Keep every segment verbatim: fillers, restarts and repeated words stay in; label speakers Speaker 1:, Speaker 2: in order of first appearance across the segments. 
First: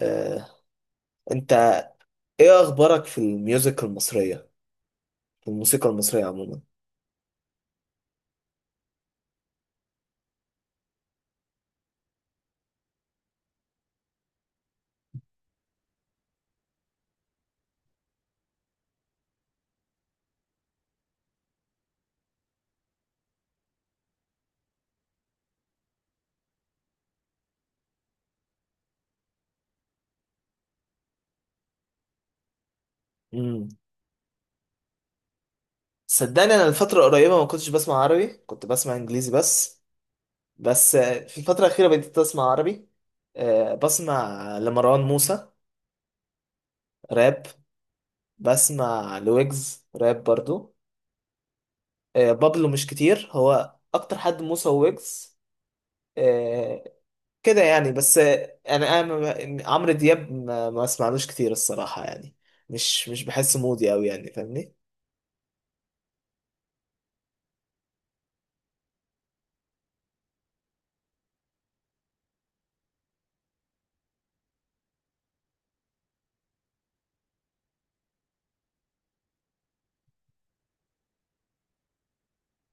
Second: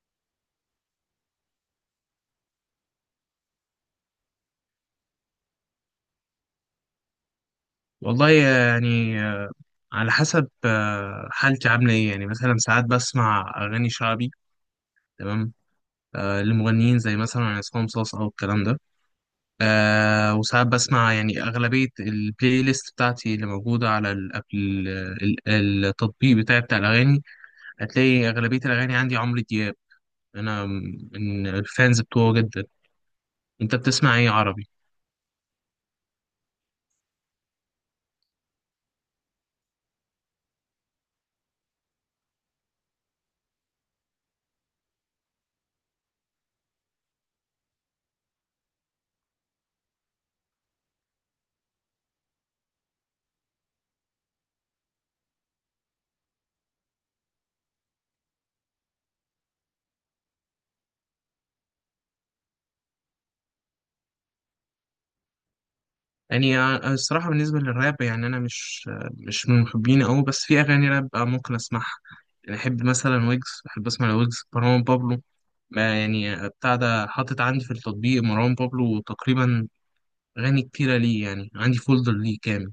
Speaker 1: آه، انت ايه اخبارك في الميوزك المصريه في الموسيقى المصريه عموما.
Speaker 2: والله يعني على حسب آه، حالتي عاملة ايه، يعني مثلا ساعات بسمع أغاني شعبي. تمام. آه، لمغنيين زي مثلا عصام صاصا أو الكلام ده. آه، وساعات بسمع يعني أغلبية البلاي ليست بتاعتي اللي موجودة على ال ال ال التطبيق بتاعي بتاع الأغاني. هتلاقي أغلبية الأغاني عندي عمرو دياب. أنا من الفانز بتوعه جدا.
Speaker 1: امم
Speaker 2: أنت بتسمع ايه عربي؟
Speaker 1: صدقني انا الفتره القريبه ما كنتش بسمع عربي، كنت بسمع انجليزي بس. بس آه، في الفتره الاخيره بديت اسمع عربي. آه، بسمع لمروان موسى، راب. بسمع لويجز راب برضو. آه، بابلو مش كتير، هو اكتر حد موسى وويجز. آه، كده يعني بس يعني انا ما- عمرو دياب ما, ما اسمعلوش كتير الصراحه يعني. مش مش بحس مودي قوي يعني فاهمني؟
Speaker 2: يعني أنا الصراحة بالنسبة للراب، يعني أنا مش آه، مش من محبينه أوي، بس في أغاني راب آه، ممكن أسمعها. يعني أحب مثلا ويجز، بحب أسمع لويجز، مروان بابلو. ما يعني آه، بتاع ده حاطط عندي في التطبيق مروان بابلو تقريبا، أغاني كتيرة ليه، يعني عندي فولدر ليه كامل.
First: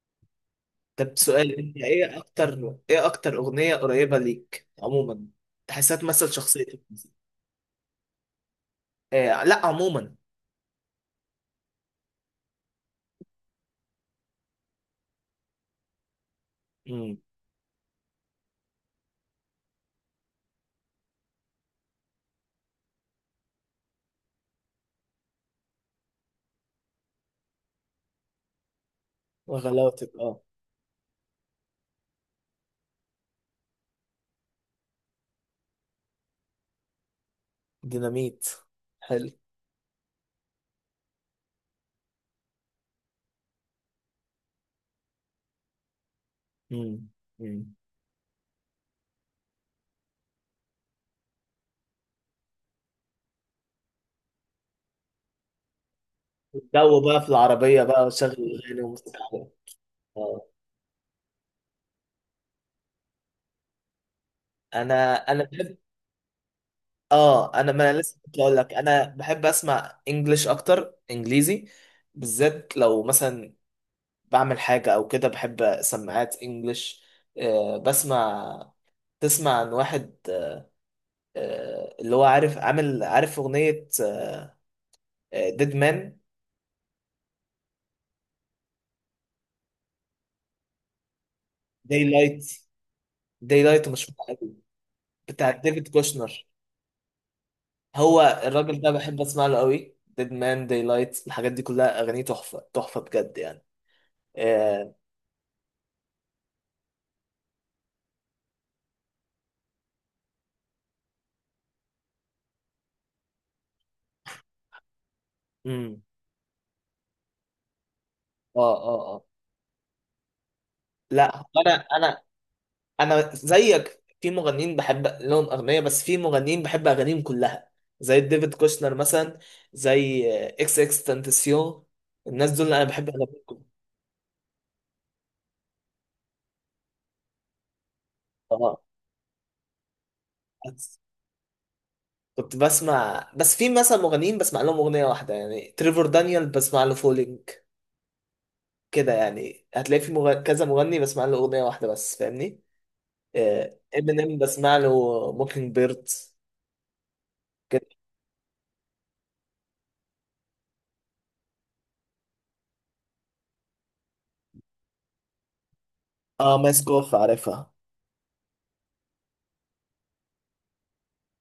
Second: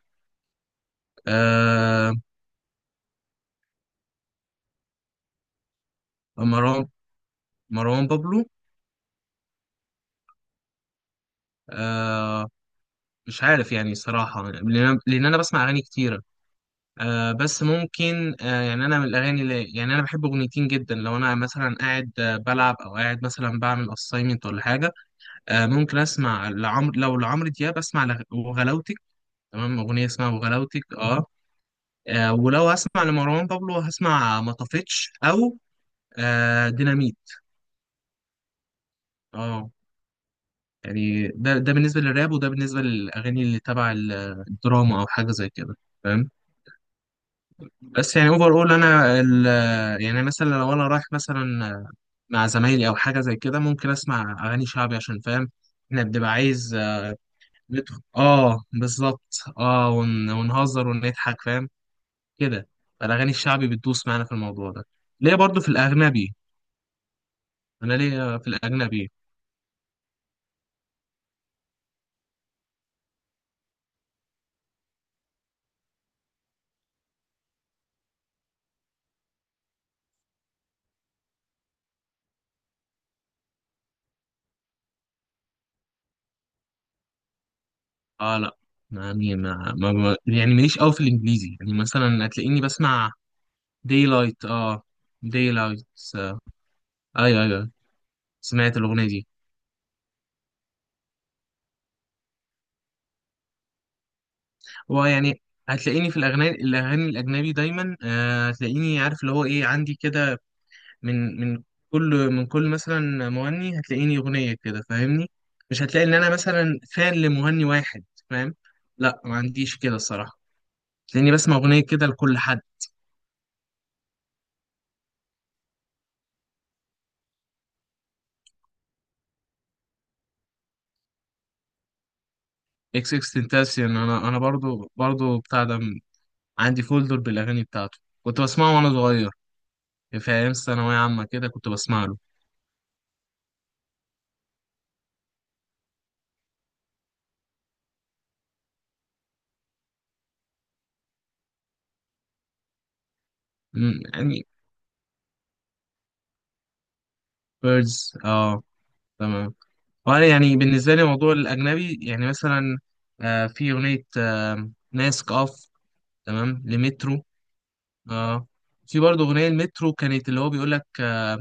Speaker 1: طب سؤال، انت
Speaker 2: آه
Speaker 1: ايه اكتر ايه اكتر اغنيه قريبه ليك عموما، تحسها تمثل شخصيتك؟
Speaker 2: مروان مروان بابلو.
Speaker 1: إيه لا عموما.
Speaker 2: آه مش عارف يعني، صراحة، لأن أنا لأن أنا بسمع أغاني كتيرة.
Speaker 1: امم
Speaker 2: آه بس ممكن، آه يعني انا من الاغاني اللي، يعني انا بحب اغنيتين جدا لو انا مثلا قاعد آه بلعب او قاعد مثلا بعمل اساينمنت ولا حاجه. آه ممكن اسمع لعمرو، لو لعمرو دياب اسمع لغ- وغلاوتك. تمام، اغنيه
Speaker 1: وغلاوتك
Speaker 2: اسمها
Speaker 1: اه.
Speaker 2: وغلاوتك. اه, آه ولو اسمع لمروان بابلو هسمع ما طفتش، او آه ديناميت.
Speaker 1: ديناميت، حلو.
Speaker 2: اه، يعني ده ده بالنسبه للراب، وده بالنسبه للاغاني اللي تبع ال- الدراما او حاجه زي كده، فاهم؟
Speaker 1: امم امم
Speaker 2: بس يعني اوفر اول انا ال- يعني مثلا لو انا رايح مثلا مع زمايلي او حاجه زي كده، ممكن اسمع اغاني شعبي عشان فاهم، احنا بنبقى عايز
Speaker 1: الجو بقى في العربيه
Speaker 2: ندخل،
Speaker 1: بقى وشغل،
Speaker 2: اه،
Speaker 1: اغاني
Speaker 2: بالظبط،
Speaker 1: ومستقبل.
Speaker 2: اه، ون...
Speaker 1: اه
Speaker 2: ونهزر ونضحك، فاهم؟ كده، فالاغاني الشعبي بتدوس معانا في الموضوع ده.
Speaker 1: انا
Speaker 2: ليه
Speaker 1: انا
Speaker 2: برضو في
Speaker 1: بحب.
Speaker 2: الاجنبي.
Speaker 1: اه انا ما
Speaker 2: انا
Speaker 1: انا لسه
Speaker 2: ليه
Speaker 1: كنت
Speaker 2: في
Speaker 1: اقول لك انا
Speaker 2: الاجنبي.
Speaker 1: بحب اسمع انجليش اكتر، انجليزي بالذات لو مثلا بعمل حاجه او كده، بحب سماعات انجليش. آه بسمع. تسمع عن واحد آه اللي هو عارف عامل عارف اغنيه ديد مان؟
Speaker 2: اه، لا، يعني ما... ما... ما... يعني ماليش قوي في الانجليزي، يعني
Speaker 1: داي
Speaker 2: مثلا
Speaker 1: لايت،
Speaker 2: هتلاقيني بسمع.
Speaker 1: داي لايت
Speaker 2: داي
Speaker 1: مشهوره
Speaker 2: لايت،
Speaker 1: قوي،
Speaker 2: اه، داي
Speaker 1: بتاعت
Speaker 2: لايت.
Speaker 1: ديفيد كوشنر.
Speaker 2: ايوه، ايوه.
Speaker 1: هو
Speaker 2: سمعت
Speaker 1: الراجل ده
Speaker 2: الاغنيه
Speaker 1: بحب
Speaker 2: دي.
Speaker 1: اسمع له قوي، ديد مان، داي لايت، الحاجات دي كلها اغانيه تحفه تحفه بجد يعني. اه.
Speaker 2: هو يعني هتلاقيني في الأغاني الأغاني الأجنبي دايما، آه، هتلاقيني عارف اللي هو إيه، عندي كده. من من كل من كل مثلا مغني هتلاقيني أغنية كده، فاهمني؟ مش
Speaker 1: امم.
Speaker 2: هتلاقي إن أنا مثلا فان لمغني واحد، فاهم؟
Speaker 1: اه اه
Speaker 2: لا،
Speaker 1: آه.
Speaker 2: ما عنديش كده الصراحة. هتلاقيني
Speaker 1: لا
Speaker 2: بسمع
Speaker 1: انا
Speaker 2: أغنية كده
Speaker 1: انا
Speaker 2: لكل حد.
Speaker 1: انا زيك، في مغنيين بحب لهم اغنيه بس في مغنيين بحب اغانيهم كلها، زي ديفيد كوشنر مثلا، زي اكس اكس تنتسيون، الناس دول انا بحب
Speaker 2: إكس إكس
Speaker 1: اغانيهم كلها.
Speaker 2: تنتاسيون، أنا أنا برضو برضو بتاع ده. عندي فولدر بالأغاني بتاعته، كنت بسمعه
Speaker 1: اه.
Speaker 2: وأنا صغير. في أيام ثانوية
Speaker 1: بس-
Speaker 2: عامة كده كنت بسمع له.
Speaker 1: كنت بسمع، بس في مثلا مغنيين بسمع لهم اغنيه واحده، يعني تريفور دانيال بسمع له فولينج، كده يعني هتلاقي في مغ... كذا مغني بسمع له اغنيه واحده بس فاهمني؟
Speaker 2: مم،
Speaker 1: امينيم
Speaker 2: يعني.
Speaker 1: بسمع له موكينج بيرد كده.
Speaker 2: بيردز، آه. تمام. وانا يعني بالنسبه لي موضوع الاجنبي، يعني مثلا آه في اغنيه آه ناسك اوف،
Speaker 1: اه،
Speaker 2: تمام،
Speaker 1: ماسكوف
Speaker 2: لمترو.
Speaker 1: عارفها.
Speaker 2: اه، في برضه اغنيه المترو كانت، اللي هو بيقول لك، آه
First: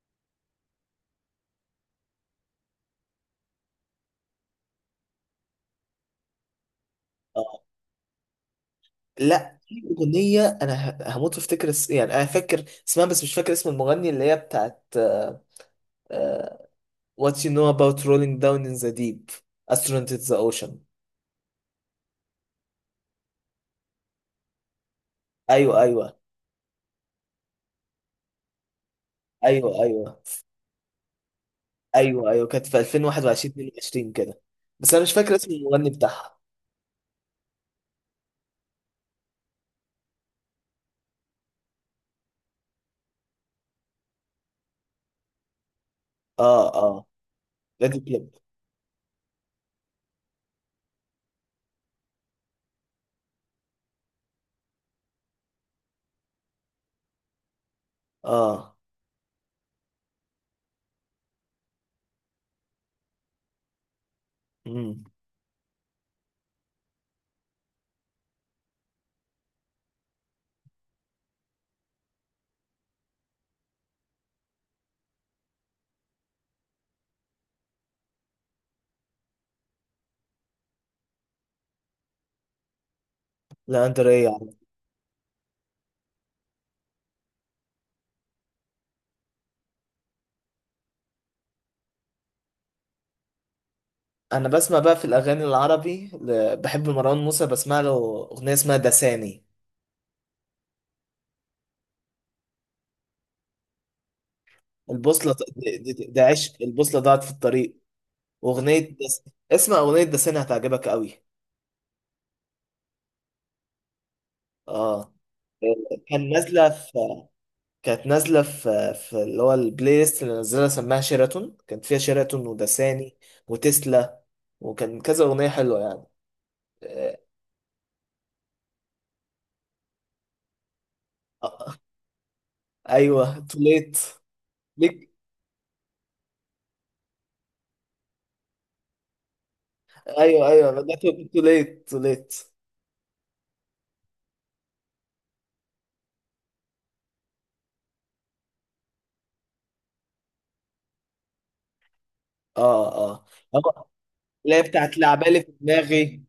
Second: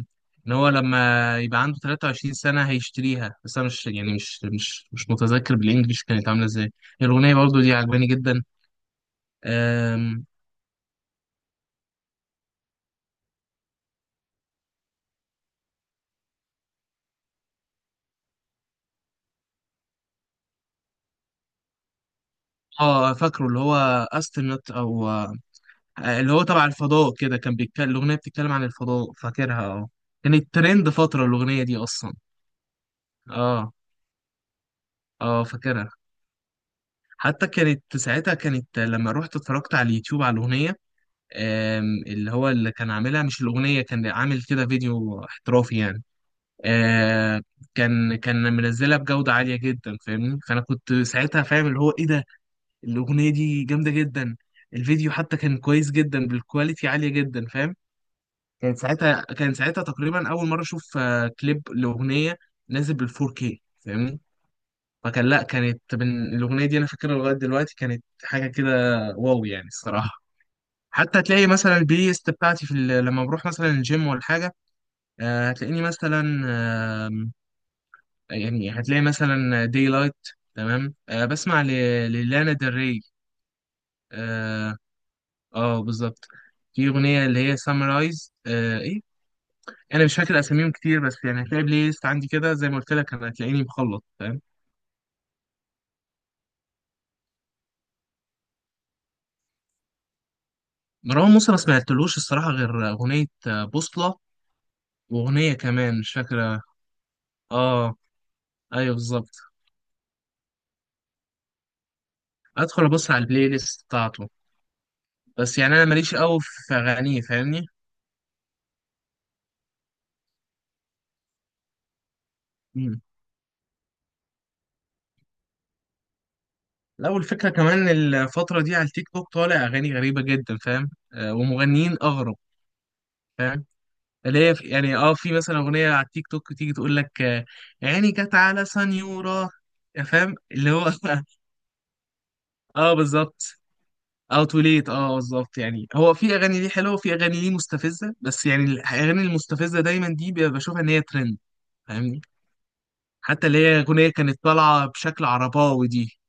Speaker 2: ان هو لما يبقى عنده تلاتة وعشرين سنة سنه هيشتريها، بس انا مش، يعني مش مش مش متذكر بالانجلش كانت عامله ازاي. الاغنيه برضه
Speaker 1: آه.
Speaker 2: دي عجباني جدا.
Speaker 1: لا في
Speaker 2: آم،
Speaker 1: اغنيه انا ه- هموت وافتكر اس- يعني انا فاكر اسمها بس مش فاكر اسم المغني، اللي هي بتاعت آه، آه، What you know about rolling down in the deep, astronaut in the ocean.
Speaker 2: اه، فاكره اللي هو استرنت، او آه
Speaker 1: ايوه ايوه.
Speaker 2: اللي هو تبع الفضاء كده، كان بيتكلم، الاغنيه بتتكلم عن الفضاء، فاكرها
Speaker 1: ايوه
Speaker 2: اه.
Speaker 1: ايوه.
Speaker 2: كانت ترند فتره الاغنيه دي اصلا.
Speaker 1: ايوه ايوه، كانت في الفين وواحد وعشرين
Speaker 2: اه،
Speaker 1: اتنين وعشرين كده، بس انا مش فاكر
Speaker 2: اه،
Speaker 1: اسم المغني
Speaker 2: فاكرها.
Speaker 1: بتاعها.
Speaker 2: حتى كانت ساعتها كانت لما رحت اتفرجت على اليوتيوب على الأغنية. آم، اللي هو اللي كان عاملها، مش الأغنية، كان عامل كده فيديو احترافي يعني.
Speaker 1: اه اه.
Speaker 2: آه،
Speaker 1: لادي
Speaker 2: كان
Speaker 1: كليب.
Speaker 2: كان منزلها بجودة عالية جدا، فاهمني؟ فأنا كنت ساعتها فاهم اللي هو إيه ده. الأغنية دي جامدة جدا. الفيديو حتى كان كويس جدا بالكواليتي عالية جدا، فاهم؟
Speaker 1: اه.
Speaker 2: كانت ساعتها كان ساعتها تقريبا أول مرة أشوف آه، كليب لأغنية نازل بال فور كيه، فاهمني؟
Speaker 1: امم.
Speaker 2: فكان لا، كانت من الأغنية دي أنا فاكرها لغاية دلوقتي، كانت حاجة كده. واو، يعني الصراحة. حتى تلاقي مثلا البلاي ليست بتاعتي في ال- لما بروح مثلا الجيم ولا حاجة، آه، هتلاقيني مثلا، آم، يعني هتلاقي مثلا داي لايت، تمام، آه، بسمع ل- للانا ديل ري.
Speaker 1: لا انت رايق يا عم.
Speaker 2: اه، آه، بالظبط. في أغنية اللي هي سامرايز، آه، إيه. أنا مش فاكر أساميهم كتير، بس يعني هتلاقي بلاي ليست عندي كده زي ما قلت لك، أنا هتلاقيني مخلط، فاهم؟
Speaker 1: انا بسمع بقى في الاغاني العربي ل- بحب مروان موسى، بسمع له اغنيه اسمها دساني.
Speaker 2: مروان موسى ما سمعتلوش الصراحة غير أغنية آه، بوصلة،
Speaker 1: البوصلة ده,
Speaker 2: وأغنية كمان
Speaker 1: ده,
Speaker 2: مش
Speaker 1: ده عشق،
Speaker 2: فاكرة.
Speaker 1: البوصلة ضاعت في الطريق.
Speaker 2: اه،
Speaker 1: اغنيه
Speaker 2: أيوه
Speaker 1: دس...
Speaker 2: بالظبط.
Speaker 1: اسمع اغنيه دسين هتعجبك قوي.
Speaker 2: أدخل أبص على البلاي ليست بتاعته،
Speaker 1: اه
Speaker 2: بس يعني أنا ماليش
Speaker 1: كان
Speaker 2: قوي
Speaker 1: نازله
Speaker 2: في
Speaker 1: في.
Speaker 2: أغانيه، فاهمني؟
Speaker 1: كانت نازله في في اللي هو البلاي ليست اللي نزلها سماها شيراتون، كانت فيها شيراتون
Speaker 2: مم.
Speaker 1: ودساني وتسلا، وكان كذا اغنيه حلوه يعني.
Speaker 2: لا،
Speaker 1: آه،
Speaker 2: والفكرة كمان الفترة دي على التيك توك طالع أغاني غريبة جدا، فاهم؟ آه
Speaker 1: آه،
Speaker 2: ومغنيين أغرب،
Speaker 1: ايوه تو
Speaker 2: فاهم؟
Speaker 1: ليت.
Speaker 2: اللي هي في- يعني
Speaker 1: ليك.
Speaker 2: اه، في مثلا أغنية على التيك توك تيجي تقول لك، آه، عيني جت على سنيورة، فاهم؟
Speaker 1: ايوه ايوه،
Speaker 2: اللي هو
Speaker 1: تو ليت تو ليت.
Speaker 2: اه بالظبط. او توليت، اه بالظبط. يعني هو في اغاني ليه حلوه وفي اغاني ليه مستفزه، بس يعني الاغاني المستفزه دايما دي بشوفها ان هي ترند، فاهمني؟
Speaker 1: اه اه.
Speaker 2: حتى اللي هي
Speaker 1: هو-
Speaker 2: أغنية كانت
Speaker 1: اللي هي
Speaker 2: طالعة
Speaker 1: بتاعت
Speaker 2: بشكل
Speaker 1: لعبالي في
Speaker 2: عرباوي دي.
Speaker 1: دماغي.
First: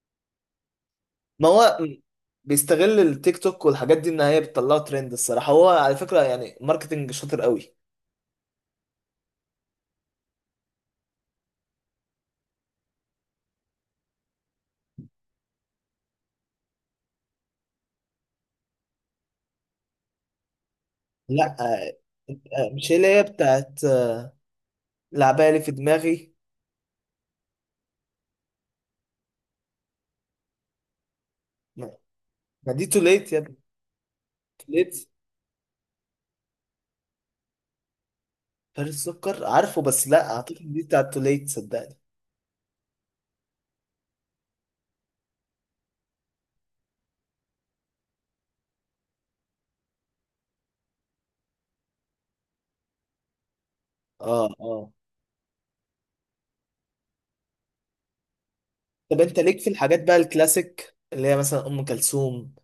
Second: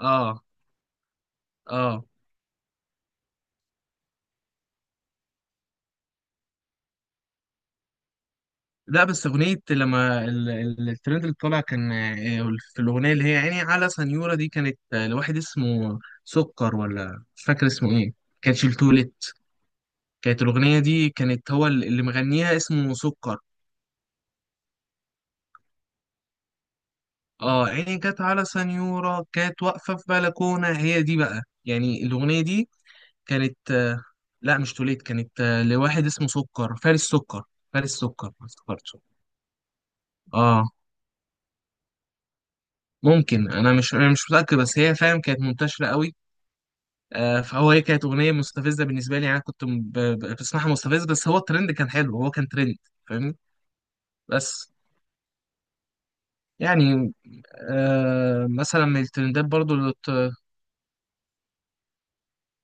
Speaker 2: اه،
Speaker 1: ما هو م-
Speaker 2: اه.
Speaker 1: بيستغل التيك توك والحاجات دي، ان هي بتطلعه ترند، الصراحه هو على فكره يعني ماركتنج شاطر قوي.
Speaker 2: لا بس أغنية لما ال- ال- الترند اللي طالع كان، آه، في الأغنية اللي هي عيني على سنيورة دي، كانت آه، لواحد اسمه سكر، ولا مش فاكر اسمه ايه. كانت التوليت، كانت الأغنية دي، كانت
Speaker 1: لا
Speaker 2: هو
Speaker 1: آه،
Speaker 2: اللي مغنيها
Speaker 1: آه، مش
Speaker 2: اسمه
Speaker 1: هي، اللي هي
Speaker 2: سكر.
Speaker 1: بتاعت آه، لعبالي في دماغي.
Speaker 2: اه، عيني كانت على سنيورة، كانت واقفة في بلكونة، هي دي بقى
Speaker 1: ما
Speaker 2: يعني الأغنية دي،
Speaker 1: ما دي توليت يا ابني.
Speaker 2: كانت آه، لا مش توليت،
Speaker 1: توليت،
Speaker 2: كانت آه، لواحد اسمه سكر، فارس سكر. فارس سكر، ما
Speaker 1: فارس
Speaker 2: افتكرتش.
Speaker 1: سكر عارفه بس لا
Speaker 2: اه،
Speaker 1: اعتقد دي بتاعت توليت صدقني.
Speaker 2: ممكن، انا مش انا مش متاكد، بس هي، فاهم، كانت منتشره قوي. آه فهو هي كانت اغنيه مستفزه بالنسبه لي، يعني انا كنت ب- ب- بسمعها مستفز، بس هو الترند كان حلو، هو كان ترند، فاهمني؟
Speaker 1: اه
Speaker 2: بس
Speaker 1: اه.
Speaker 2: يعني، آه مثلا من
Speaker 1: طب انت
Speaker 2: الترندات
Speaker 1: ليك في
Speaker 2: برضو.
Speaker 1: الحاجات بقى الكلاسيك، اللي هي مثلا ام كلثوم؟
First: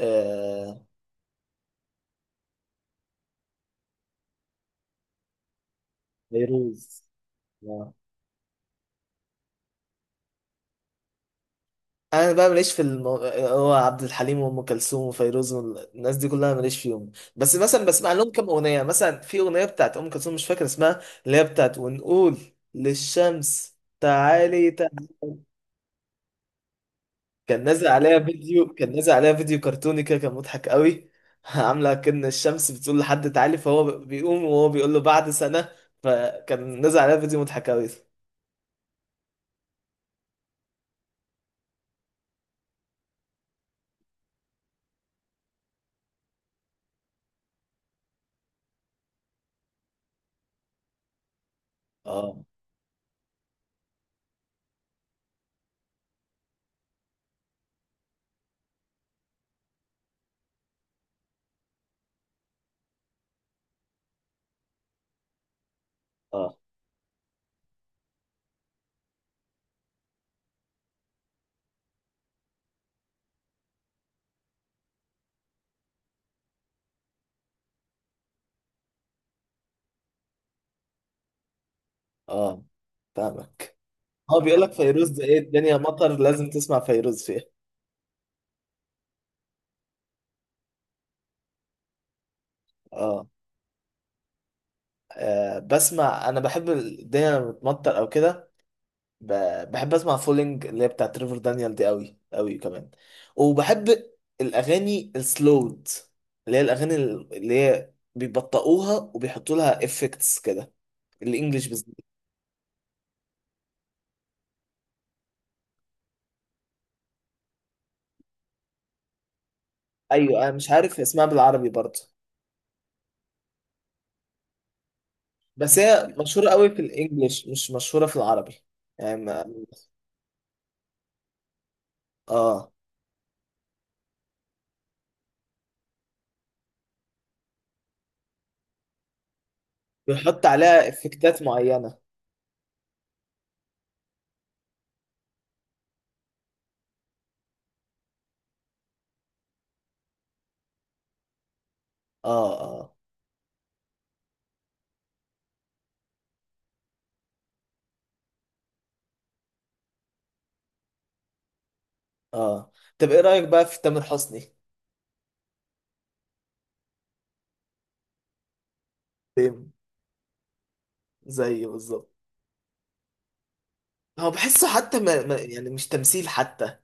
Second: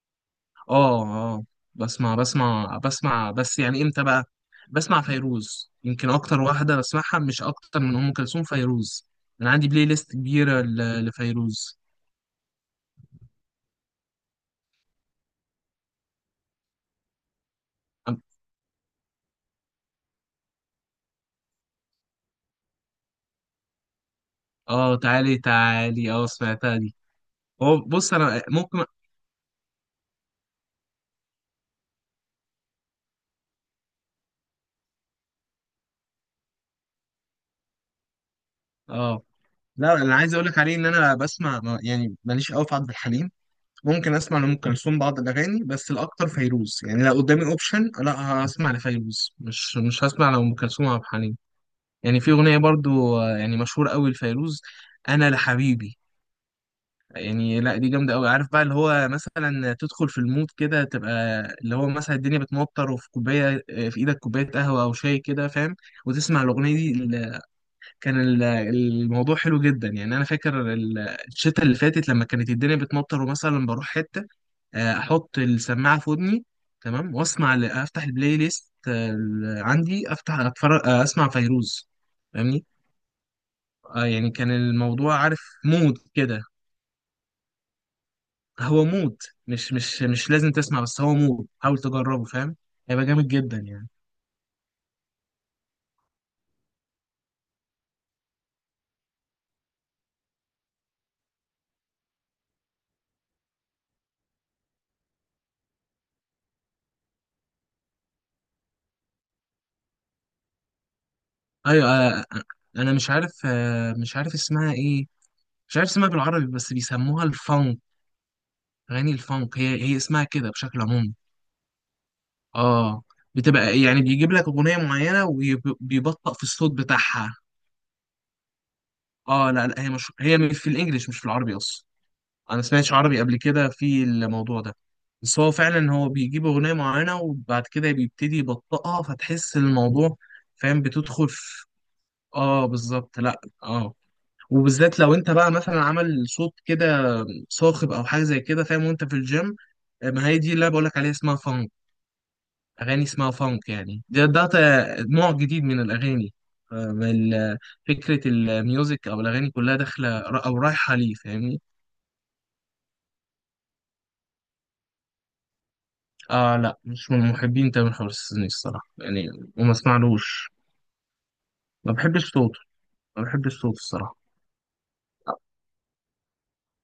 Speaker 1: آه.
Speaker 2: اه، اه، بسمع بسمع بسمع، بس يعني امتى بقى. بسمع فيروز، يمكن اكتر واحده
Speaker 1: فيروز.
Speaker 2: بسمعها، مش اكتر
Speaker 1: آه،
Speaker 2: من ام كلثوم، فيروز. انا عندي بلاي ليست كبيره ل- لفيروز.
Speaker 1: انا بقى ماليش في المو... هو عبد الحليم وام كلثوم وفيروز والناس دي كلها ماليش فيهم، بس مثلا بسمع لهم كام اغنيه، مثلا في اغنيه بتاعت ام كلثوم مش فاكر اسمها اللي هي بتاعت ونقول للشمس تعالي
Speaker 2: اه،
Speaker 1: تعالي.
Speaker 2: تعالي تعالي، اه، سمعتها دي.
Speaker 1: كان
Speaker 2: هو
Speaker 1: نازل
Speaker 2: بص،
Speaker 1: عليها
Speaker 2: انا
Speaker 1: فيديو،
Speaker 2: ممكن.
Speaker 1: كان نازل عليها فيديو كرتوني كده كان مضحك قوي عامله كأن الشمس بتقول لحد تعالي، فهو بيقوم وهو بيقول له بعد سنه، فكان نازل عليها فيديو مضحك قوي.
Speaker 2: اه، لا، انا عايز اقول لك عليه ان انا بسمع ما- يعني ماليش قوي في عبد الحليم. ممكن اسمع لام كلثوم بعض الاغاني، بس الاكتر فيروز، يعني لو قدامي اوبشن، لا، هسمع لفيروز، مش مش هسمع لام كلثوم وعبد الحليم. يعني في
Speaker 1: اه
Speaker 2: اغنيه برضو، آه، يعني مشهوره قوي لفيروز، انا لحبيبي. يعني لا، دي جامده قوي. عارف بقى اللي هو مثلا تدخل في المود كده، تبقى اللي هو مثلا الدنيا بتمطر وفي كوبايه، آه، في ايدك كوبايه قهوه او شاي كده، فاهم؟ وتسمع
Speaker 1: اه
Speaker 2: الاغنيه دي ال- كان ال- الموضوع حلو جدا، يعني انا فاكر ال- الشتا اللي فاتت لما كانت الدنيا بتمطر ومثلا بروح حته، آه، احط السماعه في ودني، تمام، واسمع ال- افتح البلاي ليست، آه، ال- عندي، افتح، اتفرج، آه، اسمع فيروز،
Speaker 1: اه.
Speaker 2: فاهمني؟
Speaker 1: فاهمك.
Speaker 2: اه، يعني
Speaker 1: هو
Speaker 2: كان
Speaker 1: بيقول لك فيروز
Speaker 2: الموضوع،
Speaker 1: ده ايه،
Speaker 2: عارف،
Speaker 1: الدنيا
Speaker 2: مود
Speaker 1: مطر
Speaker 2: كده.
Speaker 1: لازم تسمع فيروز فيها.
Speaker 2: هو مود، مش مش مش لازم تسمع، بس هو مود، حاول تجربه، فاهم؟ هيبقى
Speaker 1: اه.
Speaker 2: جامد جدا يعني.
Speaker 1: آه، بسمع، انا بحب الدنيا لما بتمطر او كده ب- بحب اسمع فولينج اللي هي بتاعت ريفر دانيال دي، قوي قوي كمان. وبحب الاغاني السلود، اللي هي الاغاني اللي هي بيبطئوها وبيحطوا لها افكتس كده، الانجليش
Speaker 2: ايوه،
Speaker 1: بالذات.
Speaker 2: آه، آه، انا مش عارف آه، مش عارف اسمها ايه. مش عارف اسمها بالعربي، بس بيسموها الفانك، اغاني الفانك، هي هي اسمها
Speaker 1: ايوه
Speaker 2: كده
Speaker 1: انا مش
Speaker 2: بشكل
Speaker 1: عارف
Speaker 2: عمومي.
Speaker 1: اسمها بالعربي برضه.
Speaker 2: اه، بتبقى يعني بيجيب لك اغنيه معينه
Speaker 1: بس هي
Speaker 2: وبيبطأ في
Speaker 1: مشهوره قوي
Speaker 2: الصوت
Speaker 1: في
Speaker 2: بتاعها.
Speaker 1: الانجليش، مش مشهوره في العربي، يعني
Speaker 2: اه،
Speaker 1: ما-
Speaker 2: لا لا، هي مش، هي في الانجليش، مش في العربي اصلا. انا
Speaker 1: اه
Speaker 2: سمعتش عربي قبل كده في الموضوع ده، بس هو فعلا هو بيجيب اغنيه معينه وبعد كده بيبتدي يبطئها، فتحس الموضوع،
Speaker 1: بيحط
Speaker 2: فاهم؟
Speaker 1: عليها
Speaker 2: بتدخل
Speaker 1: افكتات
Speaker 2: في،
Speaker 1: معينه.
Speaker 2: اه بالظبط، لا اه، وبالذات لو انت بقى مثلا عمل صوت كده صاخب او حاجه زي كده، فاهم، وانت في الجيم. ما هي دي اللي أنا بقولك عليها، اسمها فانك،
Speaker 1: اه اه
Speaker 2: اغاني اسمها فانك. يعني ده ده ت- نوع جديد من الاغاني، آه، من ال- فكره الميوزك، او الاغاني كلها داخله را- او رايحه ليه، فاهمني؟
Speaker 1: اه. طب ايه رأيك بقى في تامر حسني؟
Speaker 2: آه لا، مش من محبين تامر حسني الصراحة يعني،
Speaker 1: سيم،
Speaker 2: وما اسمعلوش.
Speaker 1: زي
Speaker 2: ما
Speaker 1: بالظبط.
Speaker 2: بحبش صوته، ما بحبش صوته الصراحة.
Speaker 1: هو بحسه حتى ما ما- يعني مش تمثيل حتى.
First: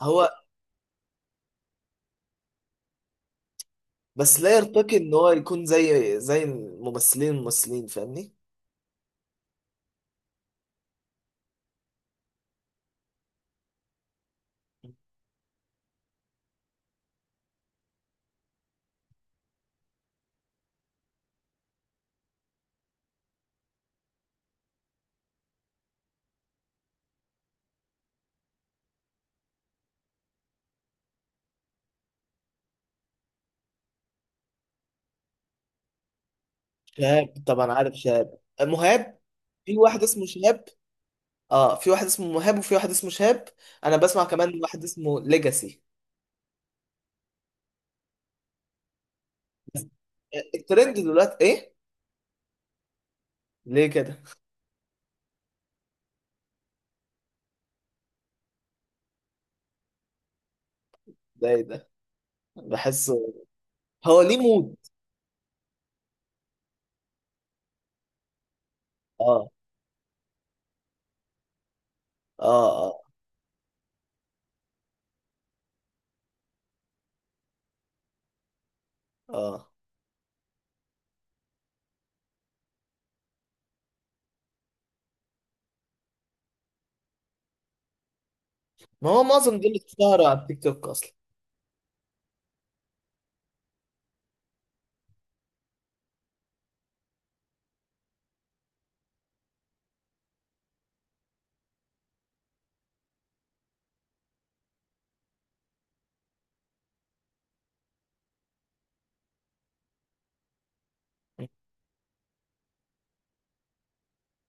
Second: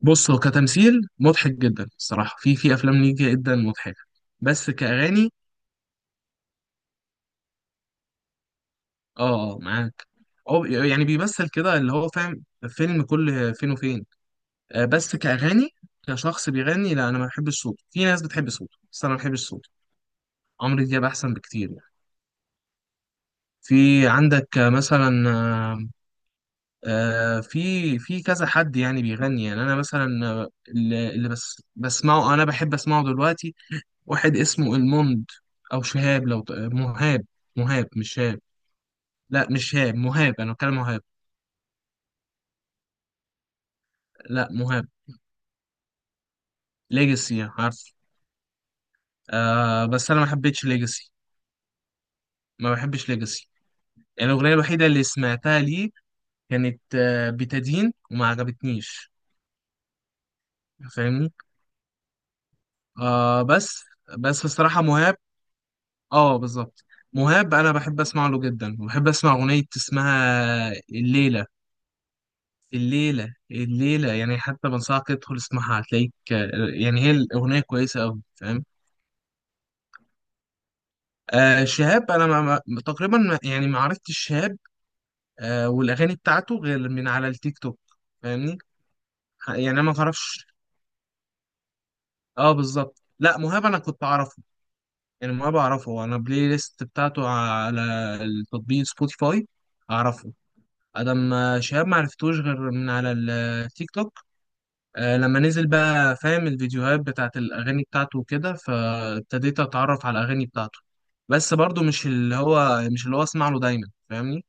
Speaker 1: هو
Speaker 2: بص هو كتمثيل مضحك جدا الصراحة، في في أفلام ليه جدا مضحكة،
Speaker 1: بس لا
Speaker 2: بس
Speaker 1: يرتقي ان هو
Speaker 2: كأغاني،
Speaker 1: يكون زي زي الممثلين الممثلين فاهمني؟
Speaker 2: آه آه، معاك. أو يعني بيمثل كده، اللي هو فاهم فيلم كل فين وفين، آه بس كأغاني، كشخص بيغني، لا أنا ما بحبش صوته، في ناس بتحب صوته، بس أنا ما بحبش صوته. عمرو دياب أحسن بكتير يعني. في عندك آه، مثلا، آه، آه، في في كذا حد يعني بيغني، يعني انا مثلا آه، اللي اللي بس بسمعه انا بحب اسمعه دلوقتي، واحد اسمه الموند، او شهاب، لو ت- مهاب.
Speaker 1: شهاب طبعا
Speaker 2: مهاب،
Speaker 1: عارف،
Speaker 2: مش
Speaker 1: شهاب
Speaker 2: شهاب.
Speaker 1: مهاب.
Speaker 2: لا مش
Speaker 1: في
Speaker 2: شهاب،
Speaker 1: واحد اسمه
Speaker 2: مهاب، انا
Speaker 1: شهاب.
Speaker 2: بتكلم مهاب.
Speaker 1: اه في واحد اسمه مهاب وفي واحد اسمه شهاب. انا بسمع
Speaker 2: لا
Speaker 1: كمان واحد
Speaker 2: مهاب.
Speaker 1: اسمه ليجاسي.
Speaker 2: ليجاسي عارف، آه بس انا ما
Speaker 1: آه،
Speaker 2: حبيتش
Speaker 1: الترند
Speaker 2: ليجاسي،
Speaker 1: دلوقتي ايه؟
Speaker 2: ما بحبش ليجاسي.
Speaker 1: ليه كده؟
Speaker 2: يعني الاغنيه الوحيده اللي سمعتها ليه كانت آه بتدين، وما عجبتنيش، فاهمني؟
Speaker 1: ده ايه ده، بحسه.
Speaker 2: آه بس،
Speaker 1: هو ليه
Speaker 2: بس
Speaker 1: مود.
Speaker 2: الصراحه مهاب، اه بالظبط. مهاب انا بحب اسمع له جدا، وبحب اسمع
Speaker 1: اه
Speaker 2: اغنيه اسمها الليله.
Speaker 1: اه اه
Speaker 2: الليله الليله يعني، حتى بنصحك تدخل اسمعها، هتلاقيك، آه، يعني هي الاغنيه كويسه قوي، فاهم؟
Speaker 1: اه.
Speaker 2: آه شهاب انا ما ما- تقريبا ما- يعني ما عرفتش شهاب آه والاغاني بتاعته غير من على التيك توك، فاهمني؟
Speaker 1: ما هو معظم
Speaker 2: يعني
Speaker 1: دول
Speaker 2: انا ما
Speaker 1: اتشهروا على
Speaker 2: اعرفش.
Speaker 1: التيك توك اصلا.
Speaker 2: اه بالظبط، لا، مهاب انا كنت اعرفه، يعني مهاب اعرفه، انا بلاي ليست بتاعته على التطبيق سبوتيفاي، اعرفه. أنا ما، شهاب معرفتوش غير من على التيك توك، آه، لما نزل بقى فاهم الفيديوهات بتاعت الأغاني بتاعته وكده، فابتديت أتعرف على الأغاني بتاعته، بس برضو مش اللي هو مش اللي هو أسمع له دايما، فاهمني؟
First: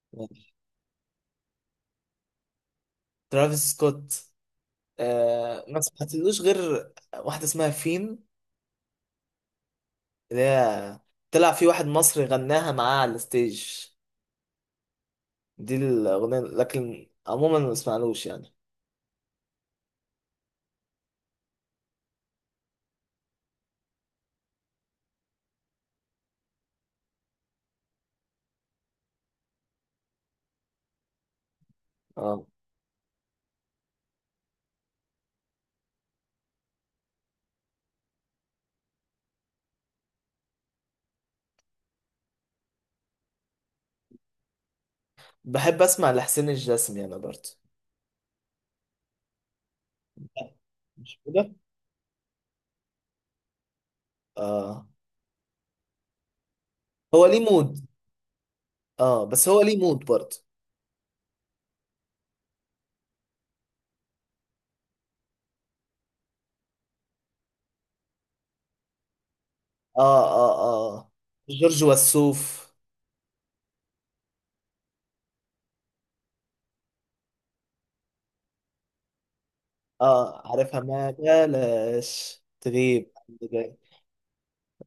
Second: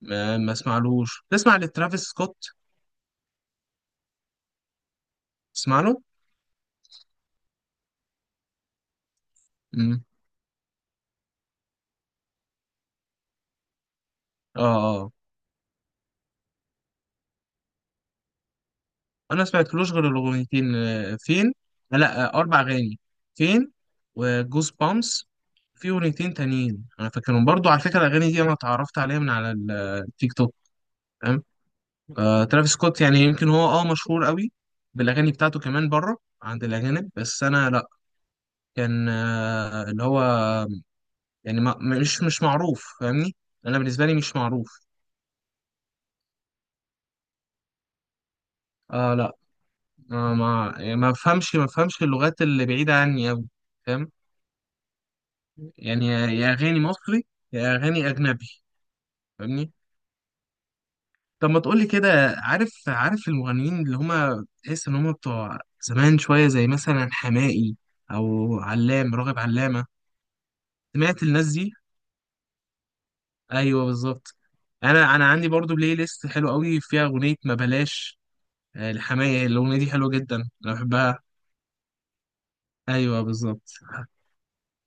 Speaker 2: ما,
Speaker 1: ماشي.
Speaker 2: ما أسمعلوش. تسمع لترافيس سكوت؟
Speaker 1: ترافيس سكوت، آه ما
Speaker 2: تسمع له؟
Speaker 1: سمعتلوش غير واحده اسمها فين،
Speaker 2: مم.
Speaker 1: اللي هي طلع في واحد مصري غناها معاه على الستيج.
Speaker 2: آه. آه.
Speaker 1: دي الاغنيه، لكن عموما ما سمعلوش يعني.
Speaker 2: أنا ما سمعتلوش غير الأغنيتين، آه، فين؟ آه، لا آه، أربع أغاني، فين، وجوز بامس، في أغنيتين تانيين أنا فاكرهم. برضو على فكرة الأغاني دي أنا اتعرفت عليها من على التيك توك. آه،
Speaker 1: اه.
Speaker 2: ترافيس سكوت يعني، يمكن هو اه مشهور قوي بالاغاني بتاعته كمان بره عند الاجانب، بس انا لا، كان آه اللي هو يعني ما مش مش معروف، فاهمني؟ انا بالنسبه لي مش معروف.
Speaker 1: بحب اسمع لحسين الجسمي انا برضه.
Speaker 2: آه لا، آه
Speaker 1: لا،
Speaker 2: ما يعني ما
Speaker 1: مش كده.
Speaker 2: بفهمش ما بفهمش اللغات اللي بعيده عني قوي، فاهم؟
Speaker 1: اه.
Speaker 2: يعني يا يا اغاني مصري،
Speaker 1: هو ليه
Speaker 2: يا
Speaker 1: مود.
Speaker 2: اغاني اجنبي،
Speaker 1: اه بس هو
Speaker 2: فاهمني؟
Speaker 1: ليه مود برضه.
Speaker 2: طب ما تقولي كده، عارف عارف المغنيين اللي هما تحس ان هما بتوع زمان شويه، زي مثلا حماقي، او علام راغب علامه.
Speaker 1: اه اه اه.
Speaker 2: سمعت الناس دي؟
Speaker 1: جورج وسوف.
Speaker 2: ايوه بالظبط. انا انا عندي برضو بلاي ليست حلو قوي، فيها اغنيه ما بلاش، آه، لحماية، الاغنيه دي حلوه جدا،
Speaker 1: اه
Speaker 2: انا
Speaker 1: عارفها، ما
Speaker 2: بحبها.
Speaker 1: بلاش تغيب.
Speaker 2: ايوه بالظبط.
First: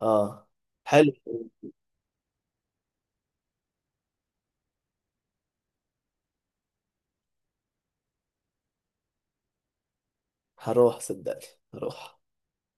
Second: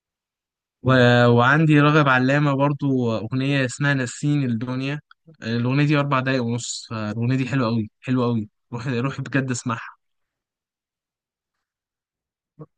Speaker 1: اه،
Speaker 2: و...
Speaker 1: حلو.
Speaker 2: وعندي رغب علامه برضو اغنيه اسمها نسيني الدنيا، آه، الاغنيه دي اربع دقايق ونص، فالاغنيه دي حلوه قوي حلوه قوي، روح روح بجد اسمعها.
Speaker 1: هروح صدقني، هروح.